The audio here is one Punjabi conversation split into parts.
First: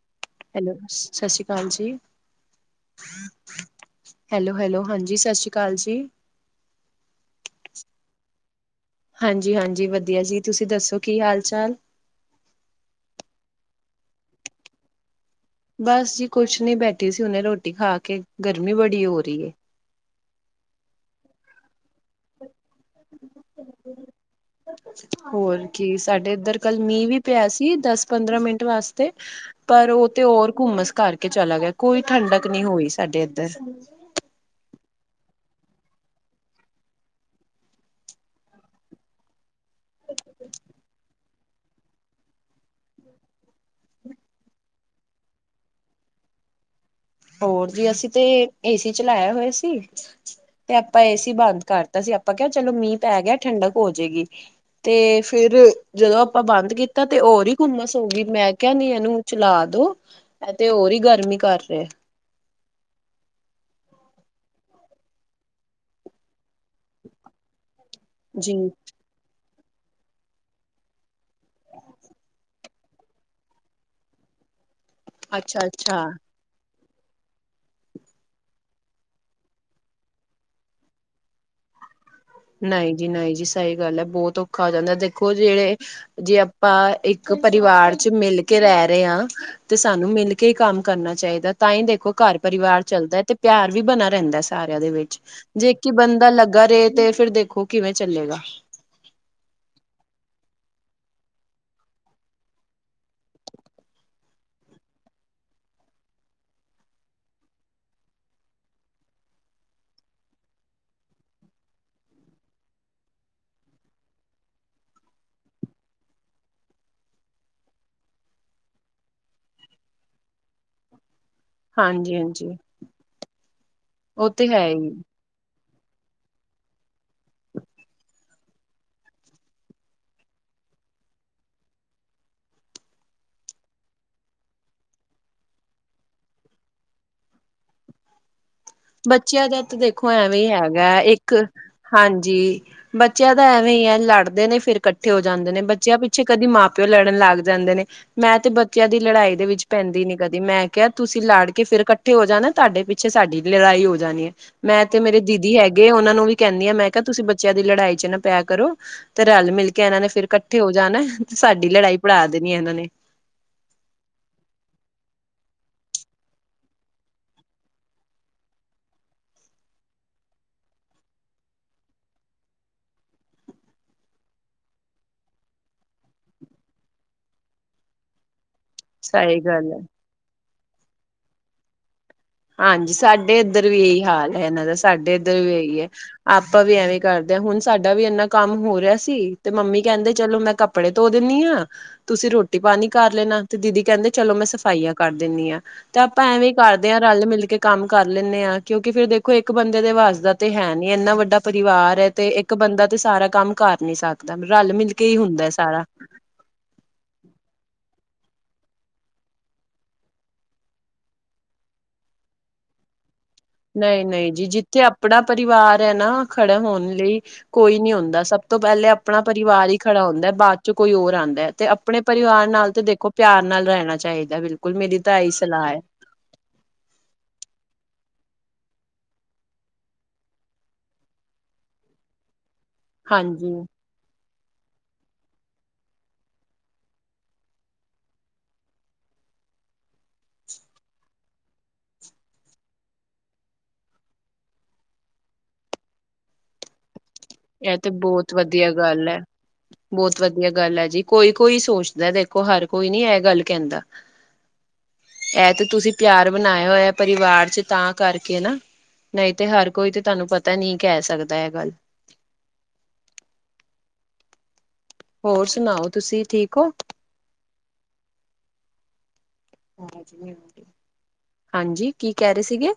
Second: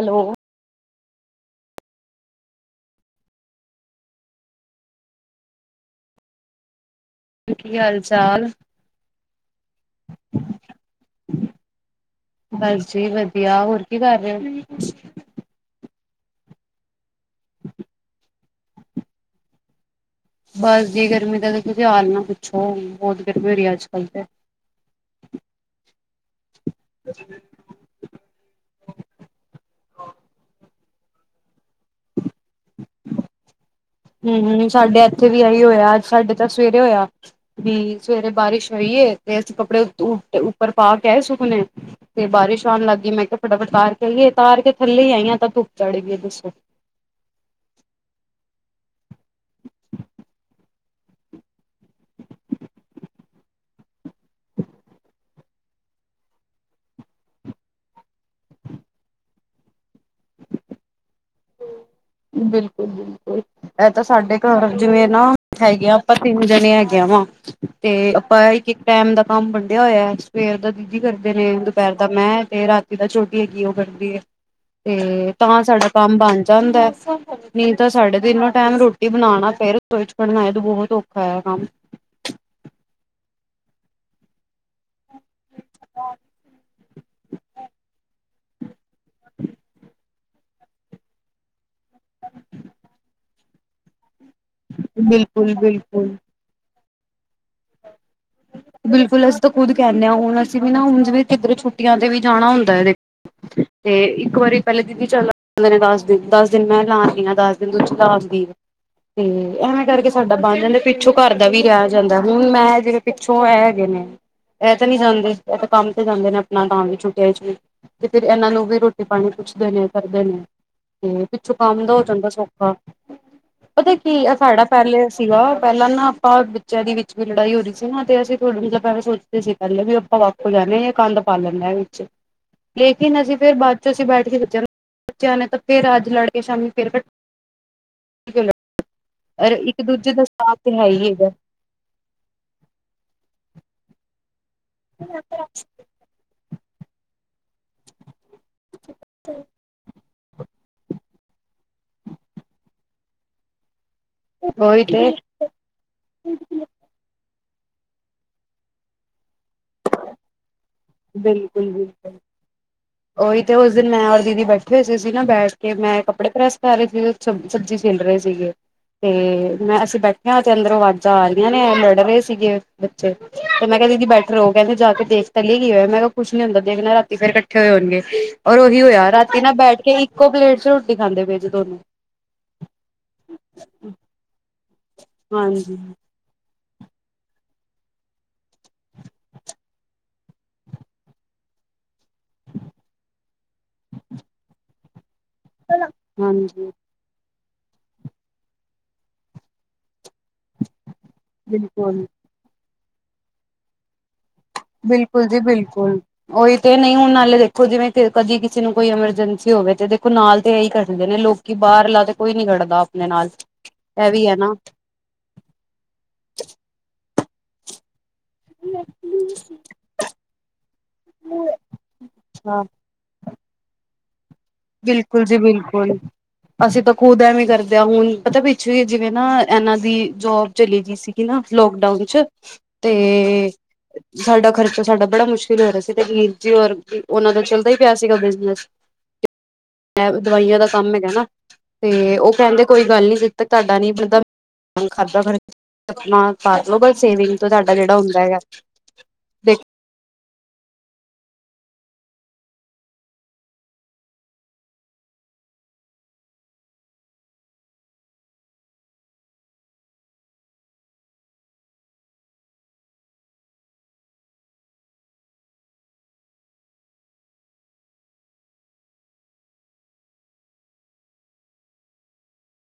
ਹੈਲੋ ਹੈਲੋ ਸ਼ਤਿ ਸ਼੍ਰੀ ਅਕਾਲ ਜੀ ਹੈਲੋ ਹੈਲੋ ਹਾਂਜੀ ਸਤਿ ਸ੍ਰੀ ਅਕਾਲ ਜੀ ਹੁਣ ਕੀ ਹਾਲ ਚਾਲ ਹਾਂਜੀ ਹਾਂਜੀ ਵਧੀਆ ਜੀ ਤੁਸੀਂ ਦੱਸੋ ਕੀ ਹਾਲ ਚਾਲ ਬਸ ਜੀ ਵਧੀਆ ਹੋਰ ਕੀ ਕਰ ਰਹੇ ਹੋ ਬਸ ਜੀ ਕੁਛ ਨੀ ਬੈਠੀ ਸੀ ਹੁਣੇ ਰੋਟੀ ਖਾ ਕੇ, ਗਰਮੀ ਬੜੀ ਹੋ ਰਹੀ ਏ ਬਸ ਜੀ ਗਰਮੀ ਦਾ ਤਾਂ ਤੁਸੀਂ ਹਾਲ ਨਾ ਪੁੱਛੋ, ਬਹੁਤ ਗਰਮੀ ਹੋ ਰਹੀ ਹੈ ਅੱਜ 'ਕੱਲ ਤੇ ਹੋਰ ਕੀ, ਸਾਡੇ ਇੱਧਰ ਕੱਲ ਮੀਂਹ ਵੀ ਪਿਆ ਸੀ ਦਸ ਪੰਦਰਾਂ ਮਿੰਟ ਵਾਸਤੇ ਪਰ ਉਹ ਤੇ ਹੋਰ ਘੁੰਮਸ ਕਰਕੇ ਚਲਾ ਗਿਆ। ਕੋਈ ਠੰਡਕ ਨਹੀਂ ਹੋਈ ਸਾਡੇ ਇੱਧਰ ਹੂ ਹੂ, ਸਾਡੇ ਇੱਥੇ ਵੀ ਇਹੀ ਹੋਇਆ ਅੱਜ ਸਾਡੇ ਤਾਂ ਸਵੇਰੇ ਹੋਇਆ ਵੀ ਸਵੇਰੇ ਬਾਰਿਸ਼ ਹੋਈਏ, ਤੇ ਅਸੀਂ ਕੱਪੜੇ ਉ ਟ ਉ ਟ ਉੱਪਰ ਪਾ ਕੇ ਆਏ ਸੁਕਣੇ ਤੇ ਬਾਰਿਸ਼ ਆਉਣ ਲੱਗ ਗਈ ਮੈਂ ਕਿਹਾ ਫਟਾਫਟ ਉਤਾਰ ਕੇ ਆਇਏ, ਉਤਾਰ ਕੇ ਥੱਲੇ ਹੀ ਆਈ ਆ ਤਾਂ ਧੁੱਪ ਚੜ ਗਈ ਏ ਦੱਸੋ। ਹੋਰ ਜੀ, ਅਸੀਂ ਤੇ ਏ ਸੀ ਚਲਾਇਆ ਹੋਇਆ ਸੀ। ਤੇ ਆਪਾਂ ਏ ਸੀ ਬੰਦ ਕਰਤਾ ਸੀ, ਆਪਾਂ ਕਿਹਾ ਚਲੋ ਮੀਂਹ ਪੈ ਗਿਆ ਠੰਡਕ ਹੋ ਜਾਏਗੀ। ਤੇ ਫਿਰ ਜਦੋਂ ਆਪਾਂ ਬੰਦ ਕੀਤਾ ਤੇ ਹੋਰ ਹੀ ਘੁੰਮਸ ਹੋਗੀ, ਮੈਂ ਕਿਹਾ ਨਹੀਂ ਇਹਨੂੰ ਚਲਾ ਦੋ। ਐ ਤੇ ਹੋਰ ਹੀ ਗਰਮੀ ਕਰ ਰਿਹਾ। ਬਿਲਕੁਲ ਜੀ। ਐ ਤਾਂ ਸਾਡੇ ਘਰ ਜਿਵੇਂ ਨਾ, ਹੈਗੇ ਆਪਾਂ ਤਿੰਨ ਜਨੇ ਹੈਗੇ ਆ ਵਾ। 'ਤੇ ਆਪਾਂ ਜੀ ਇੱਕ-ਇਕ ਟੈਮ ਦਾ ਕੰਮ ਵਡਿੰਆ ਹੋਇਐ, ਸਵੇਰ ਦਾ ਦੀਦੀ ਕਰਦੇ ਨੇ, ਦੁਪਹਿਰ ਦਾ ਮੈਂ ਤੇ ਰਾਤੀ ਦਾ ਛੋਟੀ ਹੈਗੀ ਉਹ ਕਰਦੀ ਐ। 'ਤੇ, ਤਾਂ ਅੱਛਾ ਸਾਡਾ ਅੱਛਾ ਕੰਮ ਬੰਨ ਜਾਂਦੈ। ਨਈਂ ਤਾਂ ਸਾਡੇ ਤਿੰਨੋ ਟਾਈਮ ਰੋਟੀ ਬਨਾਨਾ, ਫਿਰ ਰਸੋਈ 'ਚ ਵੜਨਾ ਏ ਤੇ ਬੋਤ ਔਖਾ ਐ ਕੰਮ। ਨਈਂ ਜੀ, ਨਈਂ ਜੀ ਸਹੀ ਗੱਲ ਐ, ਬਹੁਤ ਔਖਾ ਆ ਜਾਂਦੈ, ਦੇਖੋ ਜਿਹੜੇ ਜੇ ਆਪਾਂ ਇੱਕ ਪਰਿਵਾਰ 'ਚ ਮਿਲ ਕੇ ਰੈ ਰੇਅ ਆ 'ਤੇ ਸਾਨੂੰ ਮਿਲ ਕੇ ਈ ਕੰਮ ਕਰਨਾ ਚਾਈਦੈ। ਤਾਂ ਈ ਦੇਖੋ ਘਰ ਪਰਿਵਾਰ ਚੱਲਦੈ 'ਤੇ ਪਿਆਰ ਵੀ ਬਨਾ ਰੈਂਦਾ ਸਾਰਿਆਂ ਦੇ ਵਿੱਚ, ਬਿਲਕੁਲ ਜੇ ਇੱਕ ਈ ਬਿਲਕੁਲ ਬੰਦਾ ਲੱਗਾ ਰੇ 'ਤੇ ਫਿਰ ਦੇਖੋ ਕਿਵੇਂ ਚੱਲੇਗਾ। ਬਿਲਕੁਲ, ਅਸੀਂ ਤਾਂ ਖੁਦ ਕੈਂਨੇ ਆ, ਹੁਨ ਅਸੀਂ ਵੀ ਨਾ ਹੁਨ ਜਿਵੇਂ ਕਿੱਧਰੇ ਛੁੱਟੀਆਂ 'ਤੇ ਵੀ ਜਾਨਾ ਹੁੰਦੈ ਵੇ। 'ਤੇ ਇੱਕ ਵਾਰੀ ਪਹਿਲੇ ਦੀਦੀ ਚੱਲ ਜਾਂਦੇ ਨੇ ਦਸ ਦਿਨ, ਦਸ ਦਿਨ ਮੈਂ ਲਾ ਆਨੀ ਆ, ਦਸ ਦਿ ਫਿਰ ਦੂਜੀ ਲਾ ਆਂਦੀ ਏ। 'ਤੇ ਐਵੇਂ ਕਰਕੇ ਸਾਡਾ ਬਨ ਜਾਂਦੈ, ਫਿਰ ਪਿੱਛੋਂ ਘਰ ਦਾ ਵੀ ਰਹਿ ਜਾਂਦੈ ਹੁਨ ਮੈਂ ਜਿਵੇਂ ਪਿੱਛੋਂ ਐ ਹੈਗੇ ਨੇ, ਐ ਤੇ ਨੀ ਜਾਂਦੇ, ਐ ਤਾਂ ਕੰਮ ਤੇ ਜਾਂਦੇ ਨੇ, ਆਪਨਾ ਤਾਂ ਵੀ ਛੁੱਟਿਆ 'ਚ ਵੀ। 'ਤੇ ਫਿਰ ਏਨਾਂ ਨੂੰ ਵੀ ਰੋਟੀ-ਪਾਣੀ ਪੁੱਛਦੇ ਨੇ ਕਰਦੇ ਨੇ। ਹੂੰ ਤੇ ਪਿੱਛੋਂ ਕੰਮ ਦਾ ਹੋ ਹਾਂਜੀ ਜਾਂਦਾ ਹਾਂਜੀ ਸੌਖਾ, ਪਤਾ ਕੀ ਉਹ ਐ ਤੇ ਸਾਡਾ ਹੈ ਹੀ ਪਹਿਲੇ ਸੀਗਾ ਪਹਿਲਾਂ ਨਾ ਆਪਾਂ ਬੱਚਿਆਂ ਦੀ ਵਿੱਚ ਵੀ ਲੜਾਈ ਹੋਜੂ 'ਤੇ ਨਾ, ਤੇ ਅਸੀਂ ਥੋੜਾ ਮਤਲਬ ਐਂਵੇਂ ਸੋਚਦੇ ਸੀ ਪਹਿਲੇ ਵੀ ਆਪਾਂ ਵੱਖ ਹੋ ਜਾਨੇ ਆ, ਕੰਧ ਪਾ ਲੈਨੇ ਆ ਵਿੱਚ। ਲੇਕਿਨ ਅਸੀਂ ਫਿਰ ਬਾਦ 'ਚੋਂ ਅਸੀਂ ਬੈਠ ਕੇ ਬੱਚਿਆਂ ਨੂੰ ਬੱਚਿਆਂ ਨੇ ਤਾਂ ਫੇਰ ਅੱਜ ਲੜ ਕੇ ਸ਼ਾਮੀ ਫੇਰ ਕੱ ਬੱਚਿਆਂ ਲੜ ਦਾ ਤਾਂ ਇੱਕ ਦੇਖੋ ਦੂਜੇ ਦਾ ਐਵੇਂ ਸਾਥ ਤੇ ਹੈ ਹੈਗਾ ਐ ਹੀ ਇੱਕ ਹਾਂਜੀ, ਬੱਚਿਆਂ ਦਾ ਐਵੇਂ ਈ ਐ ਲੜਦੇ ਨੇ ਫਿਰ ਕੱਠੇ ਹੋ ਹੈਗਾ ਜਾਂਦੇ ਨੇ ਬੱਚਿਆਂ ਪਿੱ ਪਿੱਛੇ ਕਦੀ ਮਾਂ ਪਿਓ ਲੜਨ ਲੱਗ ਜਾਂਦੇ ਨੇ, ਮੈਂ ਤੇ ਬੱਚਿਆਂ ਦੀ ਲੜਾਈ ਦੇ ਵਿੱਚ ਪੈਂਦੀ ਨੀ ਕਦੀ, ਮੈਂ ਕੇਆ ਤੁਸੀਂ ਲੜ ਕੇ ਫਿਰ ਕੱਠੇ ਹੋ ਜਾਨੈ, ਤੁਹਾਡੇ ਪਿੱਛੇ ਸਾਡੀ ਲੜਾਈ ਹੋ ਜਾਨੀ ਏ। ਮੈਂ ਤੇ ਮੇਰੇ ਦੀਦੀ ਹੈਗੇ, ਉਨਾਂ ਨੂੰ ਵੀ ਕੈਨੀ ਆ। ਮੈਂ ਕੇਆ, ਹਾ ਤੁਸੀਂ ਬੱਚਿਆਂ ਦੀ ਲੜਾਈ 'ਚ ਨਾ ਪਿਆ ਕਰੋ। 'ਤੇ ਰਲ-ਮਿਲ ਕੇ ਇਨਾਂ ਨੇ ਫਿਰ ਕੱਠੇ ਹੋ ਜਾਨੈ ਤੇ ਸਾਡੀ ਲੜਾਈ ਪੜ੍ਹਾ ਦੇਨੀ ਇਨਾਂ ਨੇ। ਓਈ ਤੇ ਉਸ ਦਿਨ ਮੈਂ ਔਰ ਦੀਦੀ ਬੈਠੇ ਹੋਏ ਸੀ ਅਸੀਂ ਨਾ ਬੈਠ ਕੇ ਮੈਂ ਕੱਪੜੇ ਪ੍ਰੈਸ ਕਰ ਰਏ ਸੀ ਜਦ। ਸਬ ਸਬਜ਼ੀ ਛਿਲ ਰਹੇ ਸੀਗੇ। ਤੇ ਮੈਂ ਅਸੀਂ ਬੈਠਿਆ ਤੇ ਅੰਦਰੋਂ ਆਵਾਜ਼ਾਂ ਆ ਰਹੀਆਂ ਨੇ ਲੜ ਰਹੇ ਸੀਗੇ ਬ 'ਤੇ ਮੈ ਕੇਆ, ਦੀਦੀ ਬੈਠੇ ਰਹੋ। ਕੈਂਦੇ, ਜਾ ਕੇ ਦੇਖ ਤਾਂ ਲਈਏ‌, ਮੈਂ ਕੇਆ, ਕੁੱਛ ਨੀ ਹੁੰਦਾ ਦੇਖਨਾ, ਰਾਤੀ ਫੇਰ ਕੱਠ ਕੱਠੇ ਹੋਏ ਹੋਨਗੇ, ਔਰ ਓਹੀ ਹੋਇਆ ਸਹੀ ਰਾਤੀ ਨਾ ਗੱਲ ਹੈ ਬੈਠ ਕੇ ਇੱਕੋ ਪਲੇਟ 'ਚ ਰੋਟੀ ਖਾਂਦੇ ਪਏ ਸੀ ਦੋਨੋ। ਹਾਂਜੀ ਸਾਡੇ ਇੱਧਰ ਵੀ ਏਹੀ ਹਾਲ ਐ ਇਨਾਂ ਦਾ, ਸਾਡੇ ਇੱਧਰ ਵੀ ਏਹੀ ਹਾਂਜੀ ਐ। ਆਪਾਂ ਵੀ ਐਵੇਂ ਕਰਦੇ, ਹੁਨ ਸਾਡਾ ਵੀ ਇੰਨਾ ਕੰਮ ਹੋ ਰੇਆ ਸੀ ਤੇ ਮੰਮੀ ਕਹਿੰਦੇ, ਚਲੋ, ਮੈਂ ਕੱਪ ਕੱਪੜੇ ਧੋ ਦਿੰਨੀ ਆ, ਤੁਸੀਂ ਰੋਟੀ-ਪਾਨੀ ਕਰ ਲੈਨਾ 'ਤੇ ਦੀਦੀ ਕੈਂਦੇ, ਚਲੋ, ਮੈਂ ਸਫਾਈਆਂ ਕਰ ਦਿੰਨੀ ਆ। ਤਾਂ ਆਪਾਂ ਐਵੇਂ ਈ ਹਾਂਜੀ ਕਰਦੇ ਆ ਰਲ-ਮਿਲ ਕੇ ਕੰਮ ਕਰ ਲੈਨੇ ਆ, ਕਿਉਂਕਿ ਫੇਰ ਦੇਖੋ‌, ਇੱਕ ਬੰਦੇ ਦੇ ਵੱਸ ਦਾ ਤੇ ਹੈਨੀ ਇੰਨਾ ਵੱਡਾ ਬਿਲਕੁਲ ਪਰਿਵਾਰ ਐ ਤੇ ਇੱਕ ਬੰਦਾ ਤੇ ਸਾਰਾ ਕੰਮ ਕਰ ਨੀ ਸਕਦਾ, ਰਲ-ਮਿਲ ਕੇ ਈ ਹੁੰਦੈ ਸਾਰਾ। ਓਹੀ ਤੇ, ਨਈਂ ਹੁਨ ਨਾਲੇ ਦੇਖੋ, ਜਿਵੇਂ ਕਦੀ ਕਿਸੇ ਨੂੰ ਕੋਈ ਐਮਰਜੈਂਸੀ ਹੋਵੇ ਤੇ ਦੇਖੋ, ਨਾਲ ਤੇ ਏਈ ਕਰਦੇ ਨੇ ਲੋਕ ਕਿ ਬਾਹਰਲਾ ਤੇ ਕੋਈ ਨੀ ਖੜਦਾ ਆਪਨੇ ਨਾਲ। ਇਹ ਵੀ ਨਈ-ਨਈ ਹੈ ਜੀ, ਨਾ। ਜਿੱਥੇ ਆਪਨਾ ਪਰਿਵਾਰ ਐ ਨਾ, ਖੜੇ ਹੋਨ ਲਈ ਕੋਈ ਨੀ ਹੁੰਦਾ, ਸਭ ਤੋਂ ਪਹਿਲੇ ਆਪਣਾ ਪਰਿਵਾਰ ਈ ਖੜਾ ਹੁੰਦੈ, ਬਾਦ 'ਚ ਕੋਈ ਹੋਰ ਆਂਦੈ 'ਤੇ ਆਪਣੇ ਪਰਿਵਾਰ ਹਾਂ ਨਾਲ ਤੇ, ਦੇਖੋ ਪਿਆਰ ਨਾਲ ਰਹਿਨਾ ਚਾਈਦੈ ਬਿਲਕੁਲ। ਮੇਰੀ ਤਾਂ ਬਿਲਕੁਲ ਇਹੀ ਜੀ ਸਲਾਹ ਹੈ ਬਿਲਕੁਲ। ਅਸੀਂ ਤਾਂ ਖੁਦ ਐਵੇਂ ਕਰਦੇ ਆ, ਹੁਨ ਪਤਾ ਪਿੱਛੋਂ ਈ ਜਿਵੇਂ ਨਾ ਏਨਾਂ ਦੀ ਜੋਬ ਚਲੀ ਗੀ ਸੀਗੀ ਨਾ ਲੋਕਡਾਊਨ ਚ ਤੇ ਹਾਂਜੀ ਸਾਡਾ ਖਰਚਾ ਸਾਡਾ ਬੜਾ ਮੁਸ਼ਕਿਲ ਹੋ ਰਿਆ ਸੀ, ਤੇ ਵੀਰ ਜੀ ਔਰ ਓਹਨਾਂ ਦਾ ਚੱਲਦਾ ਈ ਪਿਆ ਸੀਗਾ ਬਿਜਨਸ। ਐਵ ਦਵਾਈਆਂ ਦਾ ਕੰਮ ਹੈਗਾ ਨਾ, ਤੇ ਓਹ ਕੈੰਦੇ ਕੋਈ ਗੱਲ ਨੀ ਜਦ ਤੱਕ ਤਾਡਾ ਨੀ ਬਣਦਾ ਹੋਣ ਖਾਦਾ ਭਰ, ਅਪਣਾ ਕਰਲੋ ਬਈ ਸੇਵਿੰਗ ਤੋਂ ਤਾਡਾ ਇਹ ਜੇੜਾ ਹੁੰਦਾ ਹੈਗਾ। ਗੱਲ ਐ। ਦੇਖ ਬੌਤ ਵਧੀਆ ਗੱਲ ਐ ਜੀ, ਕੋਈ ਕੋਈ ਸੋਚਦੈ ਦੇਖੋ ਹਰ ਕੋਈ ਨੀ ਐਹ ਗੱਲ ਕੈੰਦਾ। ਐ ਤੇ ਤੁਸੀਂ ਪਿਆਰ ਬਣਾਇਆ ਹੋਇਐ ਪਰਿਵਾਰ ਚ ਤਾਂ ਕਰਕੇ ਨਾ। ਨਹੀਂ ਤੇ ਹਰ ਕੋਈ ਤੇ ਤੁਐਨੂੰ ਪਤੈ ਨੀ ਕੈਹ ਸਕਦਾ ਐਹ ਗੱਲ। ਹੋਰ ਸੁਣਾਓ, ਤੁਸੀਂ ਠੀਕ ਓ? ਹਾਂਜੀ, ਕੀ ਕੈ ਰੇ ਸੀਗੇ?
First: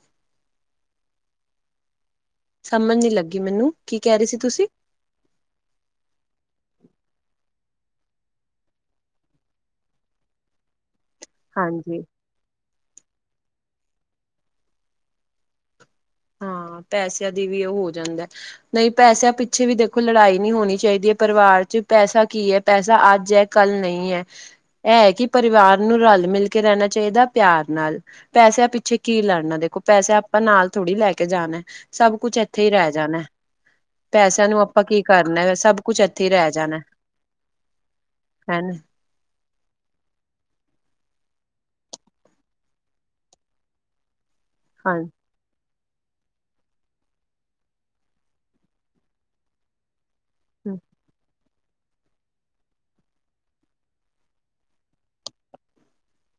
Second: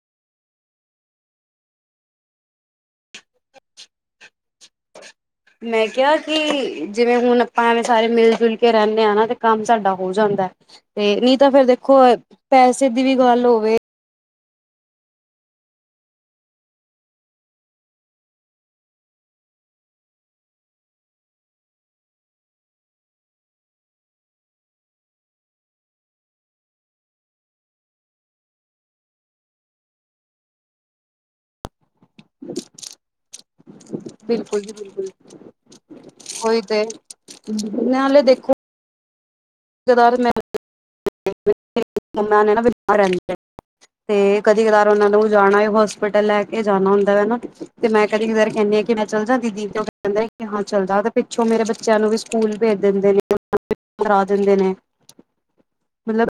ਸਮਝ ਨੀ ਲੱਗੀ ਮੈਨੂੰ, ਕੀ ਕੈ ਰੇ ਸੀ ਤੁਸੀਂ? ਮੈਂ ਕਿਆ ਕਿ ਜਿਵੇਂ ਹੁਣ ਅਪਾਂ ਐਵੇਂ ਸਾਰੇ ਮਿਲ-ਜੁਲ ਕੇ ਰੈਣੇ ਆਂ ਨਾ, ਤੇ ਕੰਮ ਸਾਡਾ ਹੋ ਜਾਂਦੈ। ਏਹ ਨੀ ਤਾਂ ਫੇਰ ਦੇਖੋ ਹਾਂਜੀ। ਪੈਸੇ ਦੀ ਵੀ ਗੱਲ ਹੋਵੇ ਹਾਂ, ਪੈਸਿਆਂ ਦੀ ਵੀ ਓਹ ਹੋ ਜਾਂਦੈ। ਨਹੀਂ, ਪੈਸਿਆਂ ਪਿੱਛੇ ਵੀ ਦੇਖੋ ਲੜਾਈ ਨੀ ਹੋਣੀ ਚਾਈਦੀ ਐ ਪਰਿਵਾਰ ਚ, ਪੈਸਾ ਕੀ ਐ। ਪੈਸਾ ਅੱਜ ਐ, ਕੱਲ ਨਹੀਂ ਐ। ਐਹ ਐ ਕਿ ਪਰਿਵਾਰ ਨੂੰ ਰਲ-ਮਿਲ ਕੇ ਰੈਣਾ ਚਾਈਦੈ ਪਿਆਰ ਨਾਲ। ਪੈਸਿਆਂ ਪਿੱਛੇ ਕੀ ਲੜਨਾ, ਦੇਖੋ ਪੈਸਾ ਆਪਾਂ ਨਾਲ ਥੋੜੀ ਲੈ ਕ ਕੇ ਜਾਣੈ ਸਭ ਕੁਛ ਐਥੇ ਈ ਰੈਹ ਜਾਣੈ। ਪੈਸਿਆਂ ਨੂੰ ਬਿਲਕੁਲ ਜੀ ਆਪਾਂ ਕੀ ਬਿਲਕੁਲ ਕਰਨੈ, ਸਭ ਕੁਛ ਐਥੇ ਈ ਰੈਹ ਜਾਣੈ। ਨਾਲ਼ੇ ਦੇਖੋ ਗਦਾਰੇ ਮੈ [unintelligible] ਤੇ ਕਦੀ-ਕਦਾਰ ਹਾਂ ਓਹਨਾਂ ਨੂੰ ਵੀ ਜਾਣਾ ਏ ਹੋਸਪਿਟਲ, ਲੈ ਕੇ ਜਾਣਾ ਹੁੰਦਾ ਐ ਨਾ, ਤੇ ਮੈਂ ਕਦੀ-ਕਦਾਰ ਕੈਣੀ ਆਂ ਕਿ ਮੈਂ ਚੱਲ ਜਾਂ ਦੀਦੀ ਕੈੰਦੇ ਏ ਕਿ ਹਾਂ ਚਲਜਾ ਤੇ ਪਿੱਛੋਂ ਮੇਰੇ ਬੱਚਿਆਂ ਨੂੰ ਵੀ ਸਕੂਲ ਭੇਜ ਦਿੰਦੇ ਨੇ [unintelligible] ਕਰਾ ਦਿੰਦੇ ਨੇ। ਮਲਬ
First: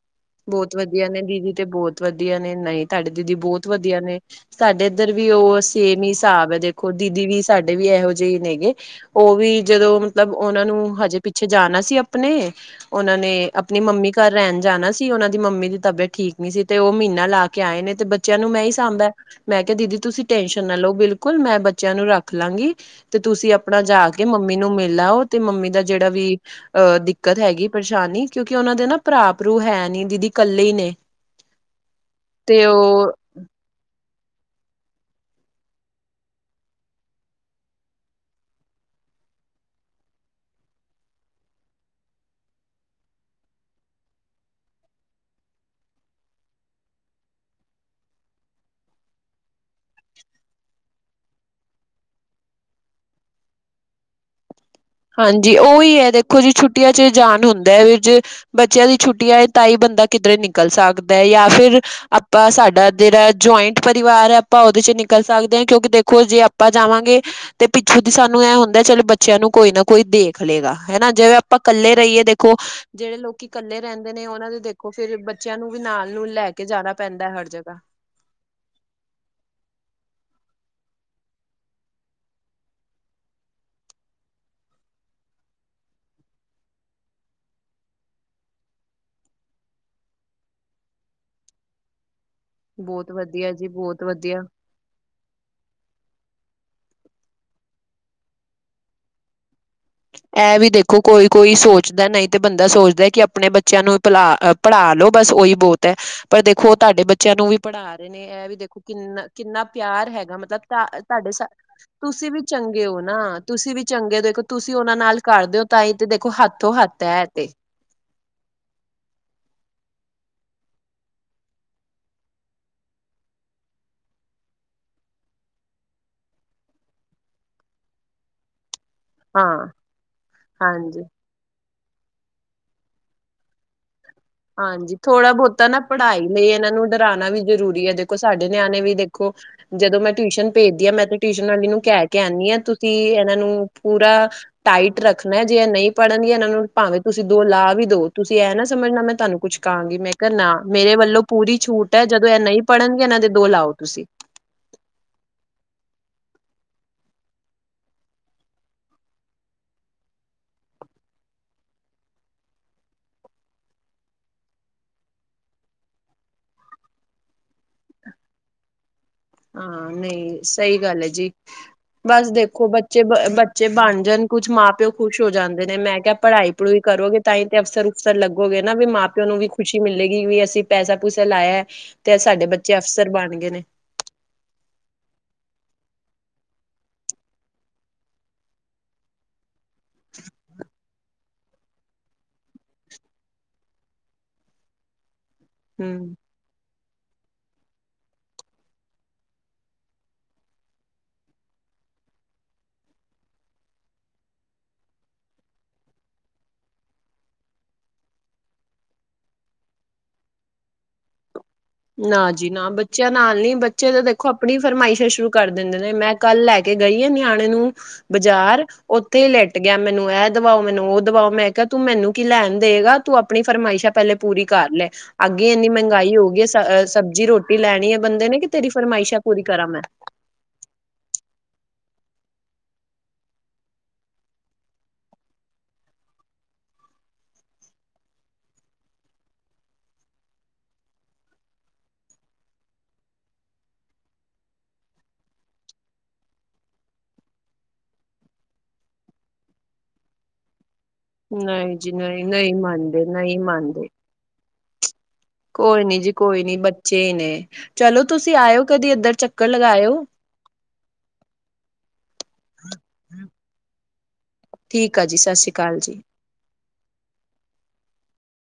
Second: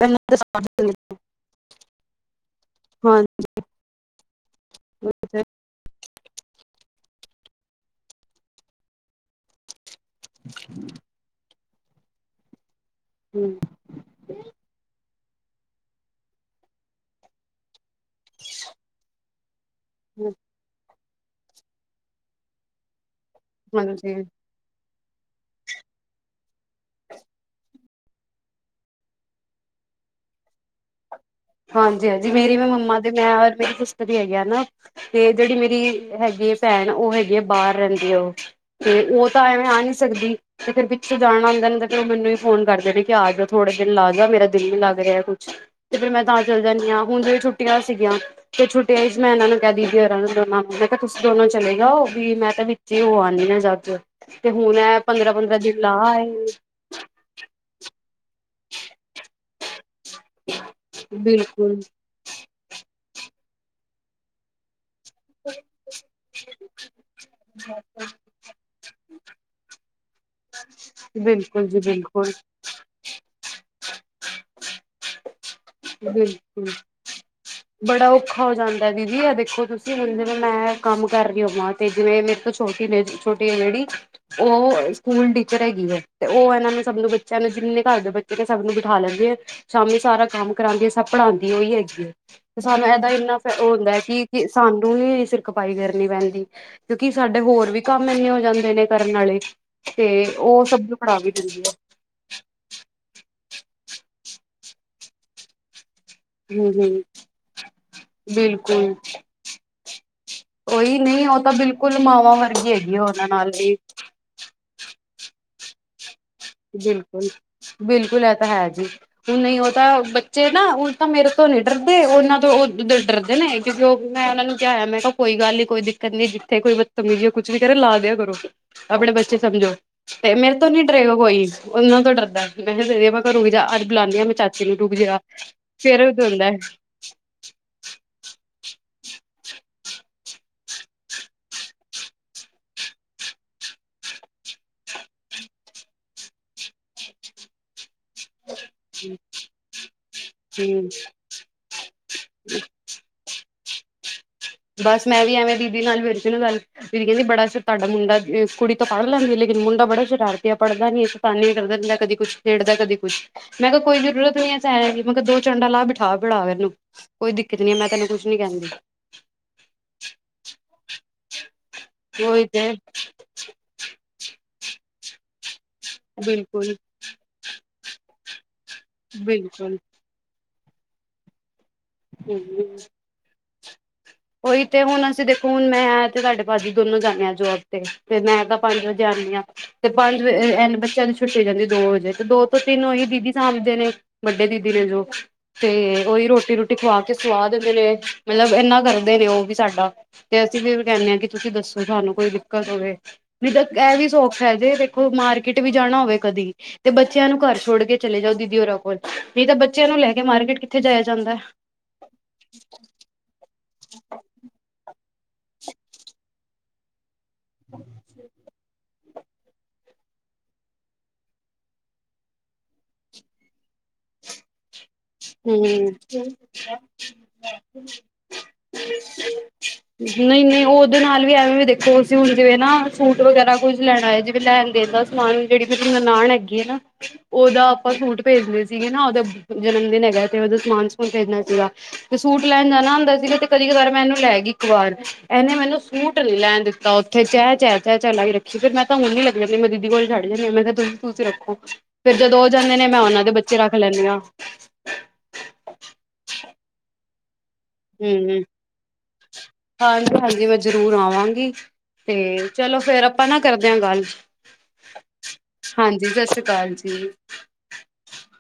ਬੌਤ ਵਧੀਆ ਨੇ, ਦੀਦੀ ਤੇ ਬੌਤ ਵਧੀਆ ਨੇ, ਨਹੀਂ ਤਾਡੇ ਦੀਦੀ ਬੌਤ ਵਧੀਆ ਨੇ। ਸਾਡੇ ਇੱਧਰ ਵੀ ਹਾਂਜੀ ਓਹਸ ਤੇਮ ਈ ਸਾਬ ਐ ਦੇਖੋ ਦੀਦੀ ਵੀ ਸਾਡੇ ਵੀ ਐਹੋ ਜੇ ਈ ਨੇਗੇ। ਓਹ ਵੀ ਜਦੋਂ ਮਤਲਬ ਓਹਨਾਂ ਨੂੰ ਹਜੇ ਪਿੱਛੇ ਜਾਣਾ ਸੀ ਅਪਣੇ, ਓਹਨਾਂ ਨੇ ਅਪਣੀ ਮੰਮੀ ਘਰ ਰੈਣ ਜਾਣਾ ਸ ਤੀ ਓਹਨਾ ਦੀ ਮੰਮੀ ਦੀ ਤਬੀਅਤ ਠੀਕ ਨੀ ਸੀ। ਤੇ ਓਹ ਮੀਨਾ ਲਾ ਕੇ ਆਏ ਨੇ, ਤੇ ਬੱਚਿਆਂ ਨੂੰ ਮੈਂ ਈ ਸਾਂਭਿਐ। ਮੈਂ ਕਿਆ ਦੀਦੀ ਤੁਸੀਂ ਟੈਨਸ਼ਨ ਨਾ ਲੋ ਬਿਲਕੁਲ, ਮੈਂ ਬੱਚਿਆਂ ਨੂੰ ਰੱਖ ਲਾਂਗੀ। ਤੇ ਤੁਸੀਂ ਅਪਣਾ ਜਾ ਕੇ ਹਾਂਜੀ ਮੰਮੀ ਨੂੰ ਮਿਲ ਆਓ ਤੇ ਮੰਮੀ ਦਾ ਜੇੜਾ ਵੀ ਅਹ ਦਿੱਕਤ ਹੈਗੀ ਪਰੇਸ਼ਾਨੀ ਕਿਉਂਕਿ ਓਹਨਾਂ ਦੇ ਨਾ ਭਰਾ-ਭਰੂ ਹੈ ਨੀ ਦੀਦੀ ਕੱਲੇ ਈ ਨੇ। ਹਾਂਜੀ ਹਾਂਜੀ, ਮੇਰੀ ਤੇ ਵੀ ਮੰਮਾ ਤੇ ਉਹ ਮੈਂ ਔਰ ਮੇਰੀ ਖੁ ਕਦੀ ਹੈਗੇ ਆ ਨਾ ਤੇ ਜੇੜੀ ਮੇਰੀ ਹੈਗੀ ਏ ਭੈਣ ਓਹ ਹੈਗੀ ਏ ਬਾਰ ਰੈੰਦੀ ਐ ਓਹ। ਤੇ ਓ ਤਾਂ ਐਵੇਂ ਆ ਨੀ ਸਕਦੀ। ਤੇ ਫੇਰ ਪਿੱਛੋਂ ਜਾਣਾ ਹੁੰਦਾ ਨੇ ਤੇ ਫਿਰ ਓਹ ਮੈਨੂੰ ਈ ਫੋਨ ਕਰਦੇ ਨੇ ਕੇ ਆਜਾ, ਥੋੜੇ ਦਿਨ ਲਾ ਜਾ, ਮੇਰਾ ਦਿਲ ਵੀ ਲੱਗ ਰਿਆ ਯਾ ਕੁਛ। ਤੇ ਫਿਰ ਮੈਂ ਤਾਂ ਚੱਲ ਜਾਣੀ ਆਂ, ਹੁਣ ਜਿਵੇ ਛੁੱਟੀਆਂ ਸੀਗੀਆਂ ਤੇ ਛੁੱਟੀਆਂ ਇਚ ਮੈਂ ਇਹਨਾਂ ਨੂੰ ਕਿਆ ਦੀਦੀ ਔਰਾ ਨੂੰ ਦੋਨਾਂ ਨੂੰ, ਮੈਂ ਕਿਆ ਤੁਸੀਂ ਦੋਨੋ ਚਲੇ ਜਾਓ ਵੀ ਮੈਂ ਤੇ ਜੇ ਓਹ ਆਣਗੇ ਨਾ ਜੱਦ ਤੇ ਹੁਣ ਐਹ ਹਾਂਜੀ, ਓਈ ਐ ਦੇਖੋ ਜੀ ਛੁੱਟੀਆਂ ਚ ਜਾਨ ਹੁੰਦੈ ਵੀਰ ਜ ਬੱਚਿਆਂ ਦੀ ਛੁੱਟੀਆ ਏ ਤਾਂਈ ਬੰਦਾ ਕਿਧਰੇ ਨਿਕਲ ਸਕਦੈ ਯਾ ਬਿਲਕੁਲ ਫਿਰ ਪਰ ਸਾਡਾ ਜੇੜਾ ਜੋਇੰਟ ਪਰਿਵਾਰ ਐ ਅਪਾਂ ਓਹਦੇ ਚ ਨਿਕ ਕਲ ਸਕਦੇ ਆਂ, ਕਿਉਂਕਿ ਦੇਖੋ ਜੇ ਆਪਾਂ ਜਾਵਾਂਗੇ ਤੇ ਪਿੱਛੋਂ ਦੀ ਸਾਨੂੰ ਐਹ ਹੁੰਦੈ ਚਲੋ ਬੱਚਿਆਂ ਨੂੰ ਕੋਈ ਨਾ ਕੋਈ ਦੇਖ ਲਏਗਾ ਹਨਾ, ਜਿਵੇਂ ਆਪਾਂ ਬਿਲਕੁਲ ਜੀ ਇਕੱਲੇ ਰਹੀਏ ਬਿਲਕੁਲ, ਦੇਖੋ। ਜਿਹੜੇ ਲੋਕੀ ਇਕੱਲੇ ਰਹਿੰਦੇ ਨੇ ਉਹਨਾਂ ਨੂੰ ਦੇਖੋ, ਫਿਰ ਬੱਚਿਆਂ ਨੂੰ ਵੀ ਨਾਲ ਨੂੰਲ ਲੈ ਕੇ ਬਿਲਕੁਲ। ਜਾਣਾ ਪੈਂਦਾ ਹਰ ਜਗ੍ਹਾ ਬੜਾ ਔਖਾ ਹੋ ਜਾਂਦਾ ਦੀਦੀ ਆ ਦੇਖੋ ਤੁਸੀਂ ਹੁਣ ਜਿਵੇਂ ਮੈਂ ਕੰਮ ਕਰ ਰਹੀ ਹੋਵਾਂ ਤੇ ਜਿਵੇਂ ਮੇਰੇ ਤੋਂ ਛੋਟੀ ਬੇਟੀ ਛੋਟੀ ਅਹ ਜਿਹੜੀ ਉਹ ਸਕੂਲ ਟੀਚਰ ਹੈਗੀ ਹੈ ਤੇ ਉਹ ਇਹਨਾਂ ਨੇ ਸਭ ਨੂੰ ਬੱਚਿਆਂ ਨੂੰ ਜਿੰਨੇ ਘਰ ਦੇ ਬੱਚੇ ਸਭ ਨੂੰ ਬਿਠਾ ਲੈਂਦੀ ਏ। ਸ਼ਾਮੀ ਸਾਰਾ ਕੰਮ ਕਰਾਉਂਦੀ ਹੈ ਸਭ ਪੜ੍ਹਾਉਦੀ ਉਹੀ ਹੈਗੀ ਏ ਤੇ ਸਾਨੂੰ ਇਹਦਾ ਬਹੁਤ ਇੰਨਾ ਫੈ ਵਧੀਆ ਜੀ ਹੁੰਦਾ ਹੈ ਬਹੁਤ ਵਧੀਆ। ਕਿ ਸਾਨੂੰ ਵੀ ਖਪਾਈ ਕਰਨੀ ਪੈਂਦੀ ਕਿਉਂਕਿ ਸਾਡੇ ਹੋਰ ਵੀ ਕੰਮ ਇੰਨੇ ਹੋ ਜਾਂਦੇ ਨੇ ਕਰਨ ਆਲੇ ਤੇ ਇਹ ਉਹ ਵੀ ਸਬ ਨੂੰ ਦੇਖੋ ਪੜਾ ਕੋਈ ਵੀ ਕੋਈ ਦਿੰਦੀ ਐ ਸੋਚਦਾ ਨਹੀਂ ਤੇ ਬੰਦਾ ਸੋਚਦਾ ਕਿ ਆਪਣੇ ਬੱਚਿਆਂ ਨੂੰ ਪਲਾ ਪੜ੍ਹਾ ਲੋ ਬਸ ਉਹੀ ਬਹੁਤ ਹੈ। ਪਰ ਦੇਖੋ ਹੂੰ, ਉਹ ਹੂੰ ਤੁਹਾਡੇ ਬੱਚਿਆਂ ਨੂੰ ਵੀ ਪੜ੍ਹਾ ਰਹੇ ਨੇ ਇਹ ਵੀ ਦੇਖੋ ਬਿਲਕੁਲ ਕਿੰਨਾ ਕਿੰਨਾ ਪਿਆਰ ਹੈਗਾ ਮਤਲਬ। ਤਾਂ ਉਹੀ ਨਹੀਂ ਤਹਾਡੇ ਉਹ ਤਾਂ ਬਿਲਕੁਲ ਤੁਸੀਂ ਮਾਵਾਂ ਵੀ ਵਰਗੀ ਚੰਗੇ ਹੈਗੀ ਹੋ ਨਾ ਉਹਨਾਂ ਨਾਲ ਤੁਸੀਂ ਵੀ ਚੰਗੇ ਦੇਖੋ ਤੁਸੀਂ ਉਹਨਾਂ ਨਾਲ ਕਰਦੇਓ ਤਾਂ ਹੀ ਤੇ ਦੇਖੋ ਹੱਥੋ ਹੱਥ ਹੈ ਬਿਲਕੁਲ ਤੇ। ਬਿਲਕੁਲ ਇਹ ਤਾਂ ਹੈ ਜੀ। ਹੁਣ ਨਹੀਂ ਉਹ ਤਾਂ ਬੱਚੇ ਨਾ ਤਾਂ ਮੇਰੇ ਤੋਂ ਨਹੀਂ ਡਰਦੇ ਉਹਨਾਂ ਤੋਂ ਉਹ ਡਰਦੇ ਨੇ ਕਿਉਂਕਿ ਉਹ ਮੈਂ ਉਹਨਾਂ ਨੂੰ ਕਿਹਾਇਆ ਮੈਂ ਕਿਹਾ ਕੋਈ ਗੱਲ ਨੀ ਕੋਈ ਦਿੱਕਤ ਨੀ ਜਿੱਥੇ ਕੋਈ ਬਦਤਮੀਜੀ ਕੋਈ ਕੁਛ ਵੀ ਕਰੇ ਲਾ ਦਿਆ ਕਰੋ ਕਿ ਆਪਣੇ ਬੱਚੇ ਹਾਂ ਸਮਝੋ ਤੇ ਮੇਰੇ ਤੋਂ ਨੀ ਹਾਂਜੀ। ਡਰੇ ਹੋ ਕੋਈ ਉਹਨਾਂ ਤੋਂ ਡਰਦਾ ਮੈਂ ਕਿਹਾ ਘਰੋਂ ਵੀ ਅੱਜ ਬੁਲਾਉਦੀ ਹਾਂ ਮੈਂ ਚਾਚੀ ਨੂੰ ਰੁਕ ਹਾਂਜੀ ਜਾ ਥੋੜਾ ਬਹੁਤਾ ਨਾ ਫੇਰ ਉਹ ਪੜ੍ਹਾਈ ਲਈ ਹੁੰਦਾ ਇਹਨਾਂ ਨੂੰ ਡਕ ਪੜਾਣਾ ਵੀ ਜਰੂਰੀ ਹੈ ਦੇਖੋ ਸਾਡੇ ਨਿਆਣੇ ਵੀ ਦੇਖੋ ਜਦੋਂ ਮੈਂ ਟਿਊਸ਼ਨ ਭੇਜਦੀ ਆ ਮੈਂ ਤੇ ਟਿਊਸ਼ਨ ਵਾਲੀ ਨੂੰ ਕਹਿ ਕੇ ਆਨੀ ਆ ਤੁਸੀਂ ਇਹਨਾਂ ਨੂੰ ਪੂਰਾ ਟਾਈਟ ਰੱਖਣਾ ਜੇ ਇਹ ਨਹੀਂ ਪੜ੍ਹਨ ਦੀ ਇਹਨਾਂ ਨੂੰ ਭਾਵੇਂ ਤੁਸੀਂ ਦੋ ਲਾਹ ਵੀ ਦਓ ਤੁਸੀਂ ਇਹ ਨਾ ਸਮਝਣਾ ਮੈਂ ਤੁਹਾਨੂੰ ਕੁੱਛ ਕਹਾਂਗੀ ਮੈਂ ਕਿਹਾ ਨਾ ਹੂੰ ਮੇਰੇ ਵੱਲੋਂ ਪੂਰੀ ਛੂਟ ਹੈ ਜਦੋਂ ਇਹ ਨਹੀਂ ਪੜ੍ਹਨਗੇ ਇਹਨਾਂ ਦੇ ਦੋ ਲਾਓ ਤੁਸੀਂ ਬਸ ਮੈਂ ਵੀ ਐਵੇਂ ਦੀਦੀ ਨਾਲ ਨਬੇੜਤੀ ਗੱਲ ਦੀਦੀ ਕਹਿੰਦੀ ਬੜਾ ਸਰਾ ਤੁਹਾਡਾ ਮੁੰਡਾ ਕੁੜੀ ਤਾ ਪੜ ਲੈਂਦੀ ਲੇਕਿਨ ਮੁੰਡਾ ਬੜਾ ਸ਼ਰਾਰਤੀ ਐ ਪੜਦਾ ਨਈ ਏ ਤਾਂ ਸਤਾਨੀ ਕਰਦਾ ਰਹਿੰਦਾ ਕਦੀ ਕੁੱਛ ਛੇੜਦਾ ਕਦੀ ਕੁੱਛ ਮੈਂ ਕਿਹਾ ਕੋਈ ਜ਼ਰੂਰਤ ਨੀ ਹੈ ਸੇਹ ਲੇਣ ਮੈਂ ਕਿਹਾ ਦੋ ਚੰਡਾ ਲਾਹ ਬਿਠਾ ਪੜਾ ਇਹਨੂੰ ਕੋਈ ਦਿੱਕਤ ਨੀ ਐ ਮੈਂ ਤੇ ਇਹਨੂੰ ਕੁਛ ਨੀ ਕਹਿੰਦੀ ਹਾਂ ਨਹੀਂ ਸਹੀ ਗੱਲ ਹੈ ਜੀ ਬਸ ਉਹੀ ਦੇਖੋ ਤੇ ਬੱਚੇ ਬ ਬੱਚੇ ਬਣ ਜਾਣ ਕੁੱਝ ਮਾਂ ਪਿਓ ਖੁਸ਼ ਹੋ ਜਾਂਦੇ ਨੇ ਮੈਂ ਕਿਹਾ ਪੜ੍ਹਾਈ ਬਿਲਕੁਲ ਪੜੂਈ ਕਰੋਗੇ ਤਾਂ ਹੀ ਤੇ ਅਫਸਰ ਅਫਸੁਰ ਲੱਗੋਗੇ ਨਾ ਵੀ ਮਾਂ ਪਿਓ ਨੂੰ ਵੀ ਖੁਸ਼ੀ ਬਿਲਕੁਲ ਮਿਲੇਗੀ ਵੀ ਅਸੀਂ ਪੈਸਾ ਪੂਸਾ ਲਾਇਆ ਤੇ ਸਾਡੇ ਹਮ। ਬੱਚੇ ਅਫਸਰ ਬਣ ਗਏ ਨੇ ਉਹੀ ਤੇ ਹੁਣ ਅਸੀਂ ਦੇਖੋ ਹੁਣ ਮੈਂ ਤੇ ਤੁਹਾਡੇ ਭਾਜੀ ਦੋਨੋਂ ਜਾਂਦੇ ਹਾਂ ਜੋਬ ਤੇ ਤੇ ਮੈਂ ਤਾਂ ਪੰਜ ਵਜੇ ਆਦੀਆਂ। ਤੇ ਪੰਜ ਵਜੇ ਐਨ ਬੱਚਿਆਂ ਦੀ ਛੁ ਛੁੱਟੀ ਹੋ ਜਾਂਦੀ ਦੋ ਵਜੇ ਤੇ ਦੋ ਤੋਂ ਤਿੰਨ ਉਹੀ ਦੀਦੀ ਸਾਂਮਦੇ ਨੇ ਵੱਡੇ ਦੀਦੀ ਨੇ ਜੋ ਤੇ ਹਮ ਉਹੀ ਰੋਟੀ ਰੂਟੀ ਖਵਾ ਕੇ ਸਵਾ ਦਿੰਦੇ ਨੇ ਮਤਲਬ ਇੰਨਾ ਕਰਦੇ ਨੇ ਉਹ ਵੀ ਸਾਡਾ ਤੇ ਅਸੀਂ ਵੀ ਕਹਿੰਦੇ ਹਾਂ ਕਿ ਤੁਸੀਂ ਵੀ ਦੱਸੋ ਸਾਨੂੰ ਕੋਈ ਦਿੱਕਤ ਹੋਵੇ ਤੇ ਇਹ ਵੀ ਸੌਖ ਹੈ ਜੇ ਦੇਖੋ ਮਾਰਕੀਟ ਵੀ ਜਾਣਾ ਹੋਵੇ ਕਦੀ ਤੇ ਬੱਚਿਆਂ ਨੂੰ ਘਰ ਛੋੜ ਕੇ ਚਲੇ ਜਾਓ ਦੀਦੀ ਹੋਰਾਂ ਕੋਲ ਨਹੀਂ ਤਾਂ ਬੱਚਿਆਂ ਨੂੰ ਲੈ ਕੇ ਮਾਰਕੀਟ ਕਿੱਥੇ ਜਾਇਆ ਜਾਂਦਾ ਨਾ ਜੀ ਨਾ ਬੱਚਿਆਂ ਨਾਲ ਨੀ ਬੱਚੇ ਤਾਂ ਦੇਖੋ ਆਪਣੀ ਫਰਮਾਇਸ਼ ਹੈ ਸ਼ੁਰੂ ਕਰ ਦਿੰਦੇ ਨੇ ਮੈਂ ਕੱਲ ਲੈ ਕੇ ਗਈ ਆ ਨਿਆਣੇ ਨੂੰ ਬਾਜ਼ਾਰ ਉੱਥੇ ਹੀ ਲੇਟ ਗਿਆ ਮੈਨੂੰ ਇਹ ਦਵਾਓ ਮੈਨੂੰ ਉਹ ਦਵਾਓ ਮੈਂ ਕਿਹਾ ਤੂੰ ਮੈਨੂੰ ਕੀ ਲੈਣ ਦੇਗਾ ਤੂੰ ਆਪਣੀ ਫਰਮਾਇਸ਼ਾਂ ਪਹਿਲੇ ਪੂਰੀ ਕਰ ਲੈ ਅੱਗੇ ਇੰਨੀ ਹਮ ਮਹਿੰਗਾਈ ਹੋ ਗਈ ਐ ਸਬਜ਼ੀ ਰੋਟੀ ਲੈਣੀ ਹੈ ਬੰਦੇ ਨੇ ਕਿ ਤੇਰੀ ਫਰਮਾਇਸ਼ਾਂ ਪੂਰੀ ਕਰਾਂ ਮੈਂ ਨਈ-ਨਈ ਉਦੇ ਨਾਲ ਵੀ ਐਵੇਂ ਵੀ ਦੇਖੋ ਅਸੀਂ ਹੁਣ ਜਿਵੇਂ ਨਾ ਸੂਟ ਵਗੈਰਾ ਕੁਝ ਲੈਣ ਆਏ ਸੀ ਜਿਵੇਂ ਲੈਣ ਦੇਣ ਦਾ ਨਾਲ ਜੇੜੀ ਮੇਰੀ ਨਨਾਣ ਹੈਗੀ ਏ ਨਾ। ਉਦਾ ਆਪਾਂ ਸੂਟ ਭੇਜਣੇ ਸੀਗੇ ਨਾ ਉਦਾ ਜਨਮ ਦਿਨ ਹੈਗਾ ਤੇ ਉਦਾ ਸਮਾਨ ਸੁਮਾਨ ਭੇਜਣਾ ਸੀਗਾ। ਤੇ ਸੂਟ ਲੈਣ ਜਾਣਾ ਹੁੰਦਾ ਸੀਗਾ ਤੇ ਕਦੀ ਕਦਾਰ ਮੈਂ ਇਨੂੰ ਲੈ ਗਈ ਇੱਕ ਵਾਰ ਇਨੇ ਮੈਨੂੰ ਸੂਟ ਨੀ ਲੈਣ ਦਿੱਤ ਤਾਂ ਉੱਥੇ ਚੈ-ਚੈ-ਚੈ-ਚੈ ਲਾਈ ਰੱਖੀ ਫੇਰ ਮੈਂ ਤਾਂ ਹੁਣ ਵੀ ਲੈ ਕੇ ਜਾਂਦੀ ਮੈਂ ਦੀਦੀ ਕੋਲ ਛੱਡ ਜਾਂਦੀ ਮੈਂ ਕਿਆ ਤੁਸੀ ਤੁਸੀਂ ਰੱਖੋ ਨਹੀਂ ਜੀ ਫਿਰ ਨਹੀਂ ਜਦੋਂ ਓ ਨਹੀਂ ਜਾਂਦੇ ਨੇ ਮੈਂ ਮੰਨਦੇ ਉਨਾਂ ਦੇ ਨਹੀਂ ਬੱਚੇ ਰੱਖ ਮੰਨਦੇ ਲੈਂਣੀ ਆਂ। ਕੋਈ ਨੀ ਜੀ ਕੋਈ ਨੀ ਬੱਚੇ ਈ ਨੇ ਚਲੋ ਤੁਸੀਂ ਹਮ ਆਇਓ ਕਦੀ ਇੱਧਰ ਚੱਕਰ ਲਗਿਉ। ਹਾਂਜੀ ਹਾਂਜੀ ਮੈਂ ਜਰੂਰ ਆਵਾਂਗੀ ਤੇ ਚਲੋ ਫਿਰ ਆਪਾਂ ਨਾ ਕਰਦੇ ਆਂ ਗੱਲ ਠੀਕ ਆ ਜੀ ਸਤਿ ਸ੍ਰੀ ਅਕਾਲ ਜੀ ਹਾਂਜੀ ਸਤਿ ਸ੍ਰੀ ਅਕਾਲ ਜੀ।